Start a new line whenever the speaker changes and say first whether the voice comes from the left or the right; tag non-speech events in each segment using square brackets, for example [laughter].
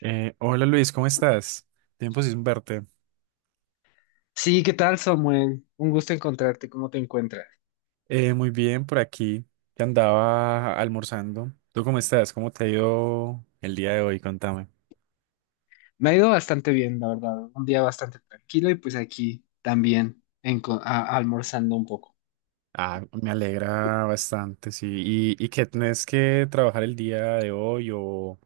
right: Hola Luis, ¿cómo estás? Tiempo sin verte.
left: Sí, ¿qué tal, Samuel? Un gusto encontrarte. ¿Cómo te encuentras?
right: Muy bien, por aquí, que andaba almorzando. ¿Tú cómo estás? ¿Cómo te ha ido el día de hoy? Contame.
left: Me ha ido bastante bien, la verdad. Un día bastante tranquilo y pues aquí también almorzando un poco.
right: Ah, me alegra bastante, sí. ¿Y qué tenés que trabajar el día de hoy o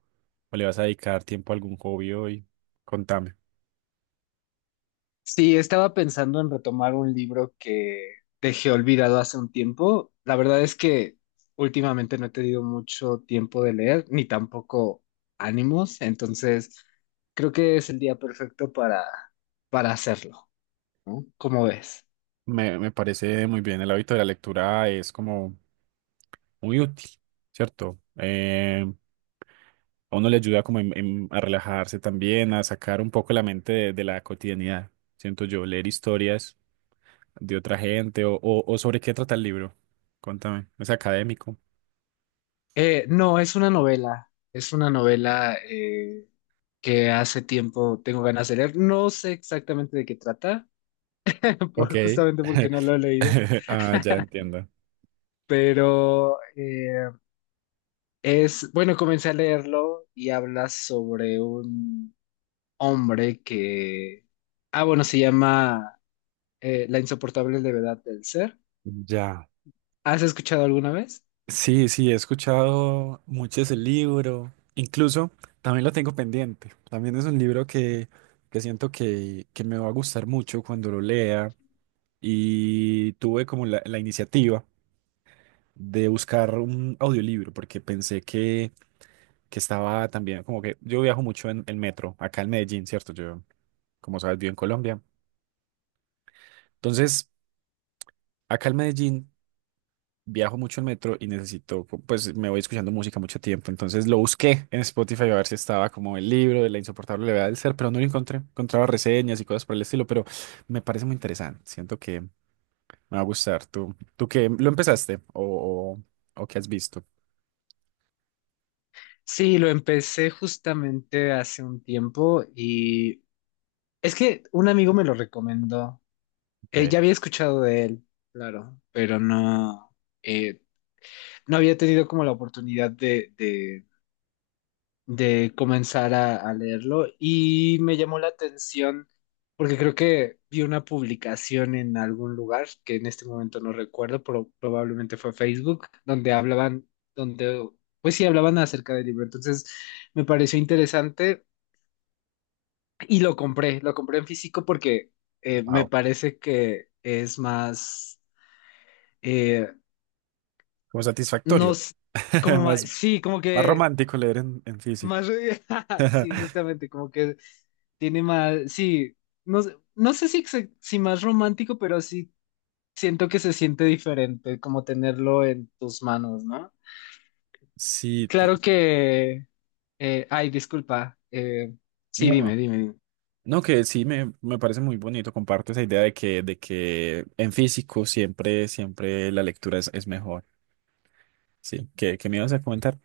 right: le vas a dedicar tiempo a algún hobby hoy? Contame.
left: Sí, estaba pensando en retomar un libro que dejé olvidado hace un tiempo. La verdad es que últimamente no he tenido mucho tiempo de leer, ni tampoco ánimos, entonces creo que es el día perfecto para hacerlo, ¿no? ¿Cómo ves?
right: Me parece muy bien, el hábito de la lectura es como muy útil, ¿cierto? A uno le ayuda como a relajarse también, a sacar un poco la mente de la cotidianidad. Siento yo, leer historias de otra gente o sobre qué trata el libro. Cuéntame, ¿es académico?
left: No, es una novela. Es una novela que hace tiempo tengo ganas de leer. No sé exactamente de qué trata, [laughs]
right: Ok.
left: justamente porque no
right: [laughs]
left: lo he leído.
right: Ah, ya
left: [laughs]
right: entiendo.
left: Pero bueno, comencé a leerlo y habla sobre un hombre que, ah, bueno, se llama La insoportable levedad del ser.
right: Ya.
left: ¿Has escuchado alguna vez?
right: Sí, sí, he escuchado mucho ese libro. Incluso también lo tengo pendiente. También es un libro que siento que me va a gustar mucho cuando lo lea. Y tuve como la iniciativa de buscar un audiolibro, porque pensé que estaba también, como que yo viajo mucho en el metro, acá en Medellín, ¿cierto? Yo, como sabes, vivo en Colombia. Entonces, acá en Medellín viajo mucho en metro y necesito, pues me voy escuchando música mucho tiempo. Entonces lo busqué en Spotify a ver si estaba como el libro de La insoportable levedad del ser, pero no lo encontré. Encontraba reseñas y cosas por el estilo, pero me parece muy interesante. Siento que me va a gustar. ¿Tú qué, lo empezaste o qué has visto?
left: Sí, lo empecé justamente hace un tiempo y es que un amigo me lo recomendó.
right: Ok.
left: Ya había escuchado de él, claro, pero no, eh, no había tenido como la oportunidad de comenzar a leerlo, y me llamó la atención porque creo que vi una publicación en algún lugar que en este momento no recuerdo, pero probablemente fue Facebook, donde hablaban, donde, pues sí, hablaban acerca del libro. Entonces me pareció interesante. Y lo compré en físico porque me
right: Wow.
left: parece que es más, eh,
right: Como
left: no,
right: satisfactorio. [laughs]
left: como más,
right: Más,
left: sí, como
right: más
left: que
right: romántico leer en físico.
left: más, [laughs] sí, justamente, como que tiene más, sí, no, no sé si, si más romántico, pero sí siento que se siente diferente como tenerlo en tus manos, ¿no?
right: Sí, te-
left: Claro que, ay, disculpa, sí,
right: no,
left: dime,
right: no.
left: dime, dime.
right: No, que sí me parece muy bonito. Comparto esa idea de que en físico siempre, siempre la lectura es mejor. Sí, ¿qué, qué me ibas a comentar?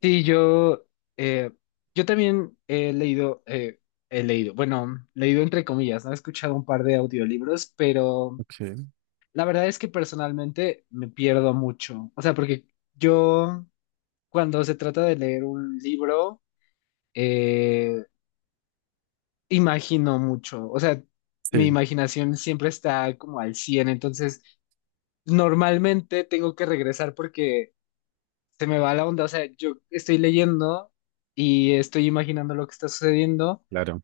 left: Sí, eh, yo también he leído, bueno, leído entre comillas, ¿no? He escuchado un par de audiolibros, pero
right: Okay.
left: la verdad es que personalmente me pierdo mucho. O sea, porque yo, cuando se trata de leer un libro, eh, imagino mucho. O sea, mi
right: Sí,
left: imaginación siempre está como al cien, entonces normalmente tengo que regresar porque se me va la onda. O sea, yo estoy leyendo y estoy imaginando lo que está sucediendo.
right: claro.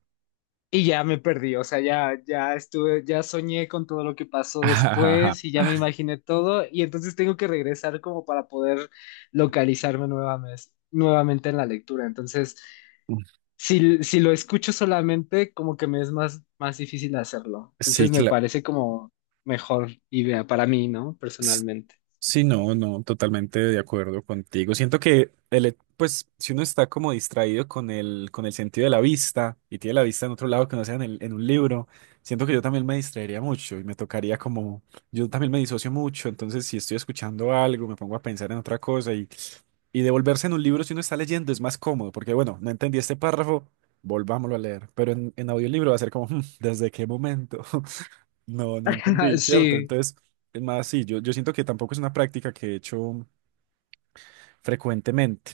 left: Y ya me perdí, o sea, ya estuve, ya soñé con todo lo que pasó
right: [laughs]
left: después y ya me imaginé todo, y entonces tengo que regresar como para poder localizarme nuevamente en la lectura. Entonces, si lo escucho solamente, como que me es más difícil hacerlo. Entonces
right: Sí,
left: me
right: claro.
left: parece como mejor idea para mí, ¿no? Personalmente.
right: Sí, no, no, totalmente de acuerdo contigo. Siento que pues, si uno está como distraído con con el sentido de la vista y tiene la vista en otro lado que no sea en, en un libro, siento que yo también me distraería mucho y me tocaría como, yo también me disocio mucho, entonces si estoy escuchando algo, me pongo a pensar en otra cosa y devolverse en un libro si uno está leyendo es más cómodo, porque bueno, no entendí este párrafo, volvámoslo a leer, pero en audiolibro va a ser como, [laughs] "Hmm, ¿desde qué momento? No, no
left: [laughs]
right: entendí, ¿cierto?".
left: Sí.
right: Entonces, es más, sí, yo siento que tampoco es una práctica que he hecho frecuentemente,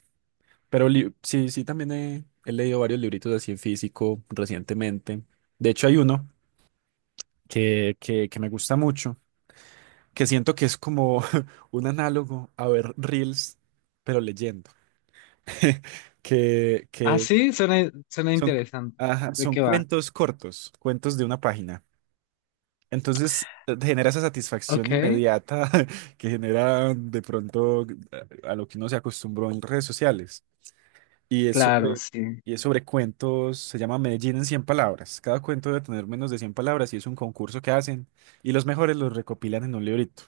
right: pero sí, sí, también he, he leído varios libritos así en físico recientemente. De hecho, hay uno que me gusta mucho, que siento que es como [laughs] un análogo a ver reels, pero leyendo, [laughs]
left: Ah,
right: que
left: sí, suena
right: son,
left: interesante.
right: ajá,
left: ¿De
right: son
left: qué va?
right: cuentos cortos, cuentos de una página. Entonces genera esa satisfacción
left: Ok,
right: inmediata [laughs] que genera de pronto a lo que uno se acostumbró en redes sociales. Y es
left: claro,
right: sobre,
left: sí.
right: y es sobre cuentos, se llama Medellín en cien palabras. Cada cuento debe tener menos de 100 palabras y es un concurso que hacen y los mejores los recopilan en un librito.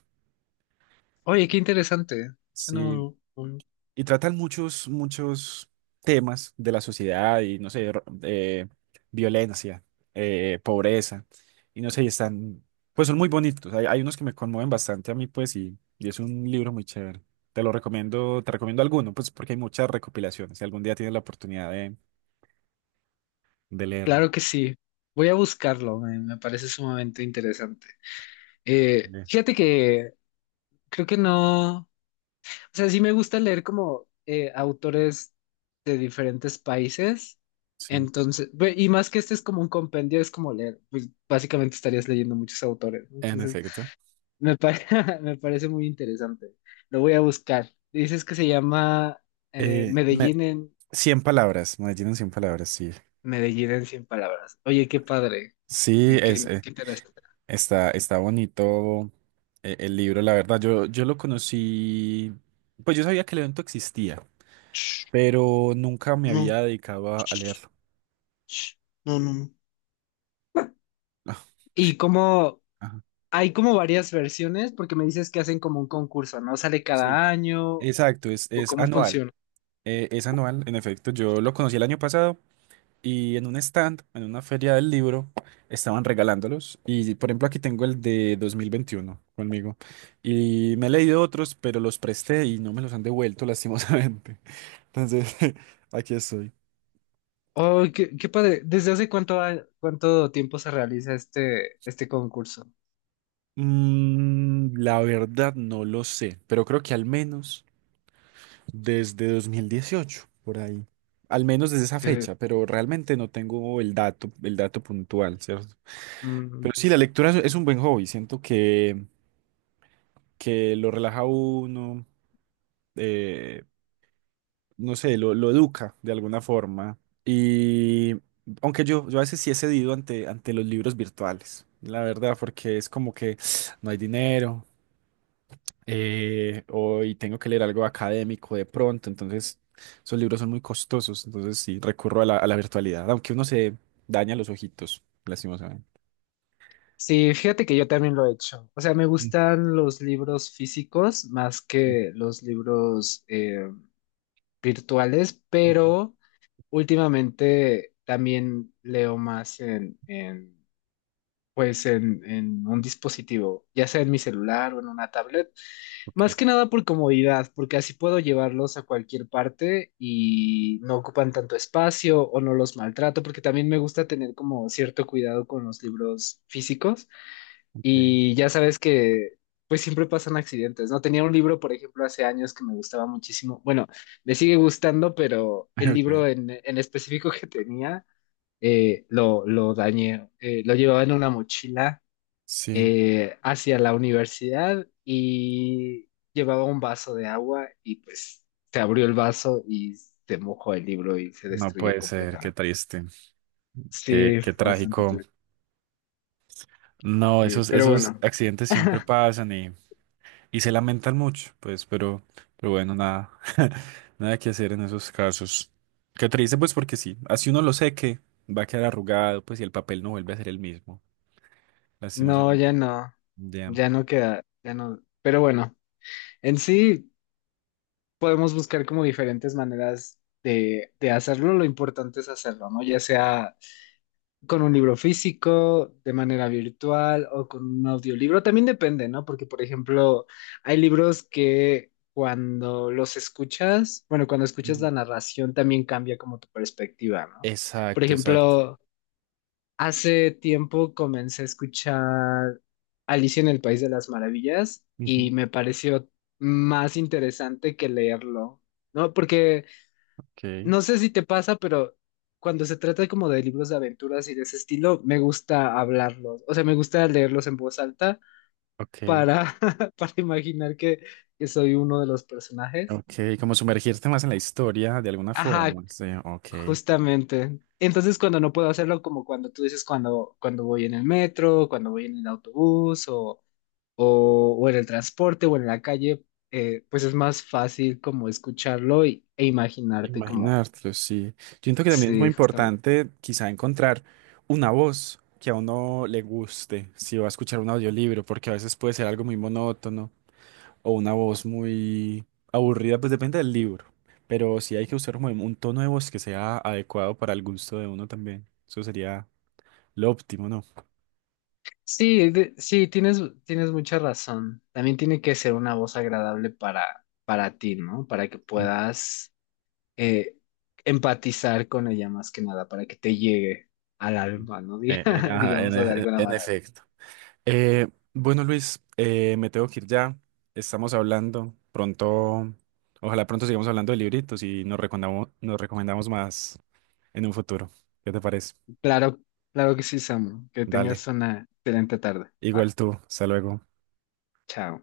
left: Oye, qué interesante. Suena
right: Sí,
left: muy, muy.
right: y tratan muchos, muchos temas de la sociedad y, no sé, violencia, pobreza, y no sé, y están, pues son muy bonitos. Hay unos que me conmueven bastante a mí, pues, y es un libro muy chévere. Te lo recomiendo, te recomiendo alguno, pues, porque hay muchas recopilaciones. Si algún día tienes la oportunidad de leerlo.
left: Claro que sí. Voy a buscarlo, me parece sumamente interesante.
right: Eh,
left: Fíjate que creo que no, o sea, sí me gusta leer como autores de diferentes países.
right: Sí,
left: Entonces, y más que este es como un compendio, es como leer, pues básicamente estarías leyendo muchos autores, ¿no?
right: en
left: Entonces,
right: efecto.
left: me, pare- [laughs] me parece muy interesante. Lo voy a buscar. Dices que se llama eh,
right: Eh, me,
left: Medellín en
right: 100 palabras, Medellín en cien palabras, sí.
left: Medellín en 100 palabras. Oye, qué padre.
right: Sí,
left: Y
right: es.
left: qué, qué interesante.
right: Está, está bonito el libro, la verdad. Yo lo conocí, pues yo sabía que el evento existía,
left: Ch,
right: pero nunca me
left: no.
right: había dedicado a leerlo.
left: No, no, no.
right: Ah,
left: Y como
right: ajá,
left: hay como varias versiones, porque me dices que hacen como un concurso, ¿no? ¿Sale
right: sí,
left: cada año
right: exacto,
left: o
right: es
left: cómo
right: anual.
left: funciona?
right: Es anual, en efecto. Yo lo conocí el año pasado y en un stand, en una feria del libro, estaban regalándolos. Y por ejemplo, aquí tengo el de 2021 conmigo. Y me he leído otros, pero los presté y no me los han devuelto, lastimosamente. [laughs] Entonces, [laughs] aquí estoy.
left: Oh, qué padre. ¿Desde hace cuánto, cuánto tiempo se realiza este concurso?
right: Mm, la verdad no lo sé, pero creo que al menos desde 2018 por ahí. Al menos desde esa
left: Que,
right: fecha, pero realmente no tengo el dato puntual, ¿cierto?
left: mm,
right: Pero sí, la lectura es un buen hobby, siento que lo relaja a uno, eh, no sé, lo educa de alguna forma. Y aunque yo a veces sí he cedido ante, ante los libros virtuales, la verdad, porque es como que [sniffs] no hay dinero. Y tengo que leer algo académico de pronto, entonces esos libros son muy costosos, entonces sí, recurro a la virtualidad, aunque uno se daña los ojitos, lastimosamente.
left: sí, fíjate que yo también lo he hecho. O sea, me
right: Mm,
left: gustan los libros físicos más
right: sí.
left: que los libros virtuales, pero últimamente también leo más en pues en un dispositivo, ya sea en mi celular o en una tablet,
right: Ok,
left: más que nada por comodidad, porque así puedo llevarlos a cualquier parte y no ocupan tanto espacio o no los maltrato, porque también me gusta tener como cierto cuidado con los libros físicos,
right: ok.
left: y ya sabes que pues siempre pasan accidentes, ¿no? Tenía un libro, por ejemplo, hace años, que me gustaba muchísimo, bueno, me sigue gustando, pero
right: [laughs]
left: el
right: Ok.
left: libro en específico que tenía lo dañé. Lo llevaba en una mochila
right: Sí,
left: hacia la universidad, y llevaba un vaso de agua y pues se abrió el vaso y se mojó el libro y se
right: no
left: destruyó
right: puede ser, qué
left: completamente.
right: triste, qué,
left: Sí,
right: qué
left: bastante
right: trágico.
left: turbio.
right: No,
left: Sí,
right: esos,
left: pero
right: esos
left: bueno,
right: accidentes siempre pasan. Y se lamentan mucho, pues, pero bueno, nada, [laughs] nada que hacer en esos casos. Qué triste, pues, porque sí, así uno lo sé que va a quedar arrugado, pues, y el papel no vuelve a ser el mismo,
left: no,
right: lastimosamente.
left: ya no,
right: Ya.
left: ya no queda, ya no. Pero bueno, en sí podemos buscar como diferentes maneras de hacerlo, lo importante es hacerlo, ¿no? Ya sea con un libro físico, de manera virtual o con un audiolibro. También depende, ¿no? Porque, por ejemplo, hay libros que cuando los escuchas, bueno, cuando escuchas
right: Ujú.
left: la narración también cambia como tu perspectiva, ¿no? Por
right: Exacto, exacto.
left: ejemplo, hace tiempo comencé a escuchar Alicia en el País de las Maravillas
right: Ujú.
left: y me pareció más interesante que leerlo, ¿no? Porque
right: Ok,
left: no sé si te pasa, pero cuando se trata como de libros de aventuras y de ese estilo, me gusta hablarlos. O sea, me gusta leerlos en voz alta
right: ok,
left: para, [laughs] para imaginar que soy uno de los personajes.
right: ok, como sumergirte más en la historia de alguna
left: Ajá,
right: forma. Sí, ok.
left: justamente. Entonces, cuando no puedo hacerlo, como cuando tú dices, cuando voy en el metro, cuando voy en el autobús o en el transporte o en la calle, pues es más fácil como escucharlo e imaginarte como,
right: Imaginártelo, sí. Yo siento que también es muy
left: sí.
right: importante quizá encontrar una voz que a uno le guste, si va a escuchar un audiolibro, porque a veces puede ser algo muy monótono o una voz muy aburrida, pues depende del libro. Pero sí hay que usar como un tono de voz que sea adecuado para el gusto de uno también. Eso sería lo óptimo, ¿no?
left: Sí, sí, tienes mucha razón. También tiene que ser una voz agradable para ti, ¿no? Para que
right: Sí.
left: puedas eh, empatizar con ella más que nada, para que te llegue al alma, ¿no? [laughs]
right: Ajá, en,
left: Digamos de alguna
right: en
left: manera.
right: efecto. Eh, bueno, Luis, me tengo que ir ya. Estamos hablando pronto. Ojalá pronto sigamos hablando de libritos y nos recomendamos más en un futuro. ¿Qué te parece?
left: Claro, claro que sí, Samu. Que tengas
right: Dale.
left: una excelente tarde. Va,
right: Igual tú. Hasta luego.
left: chao.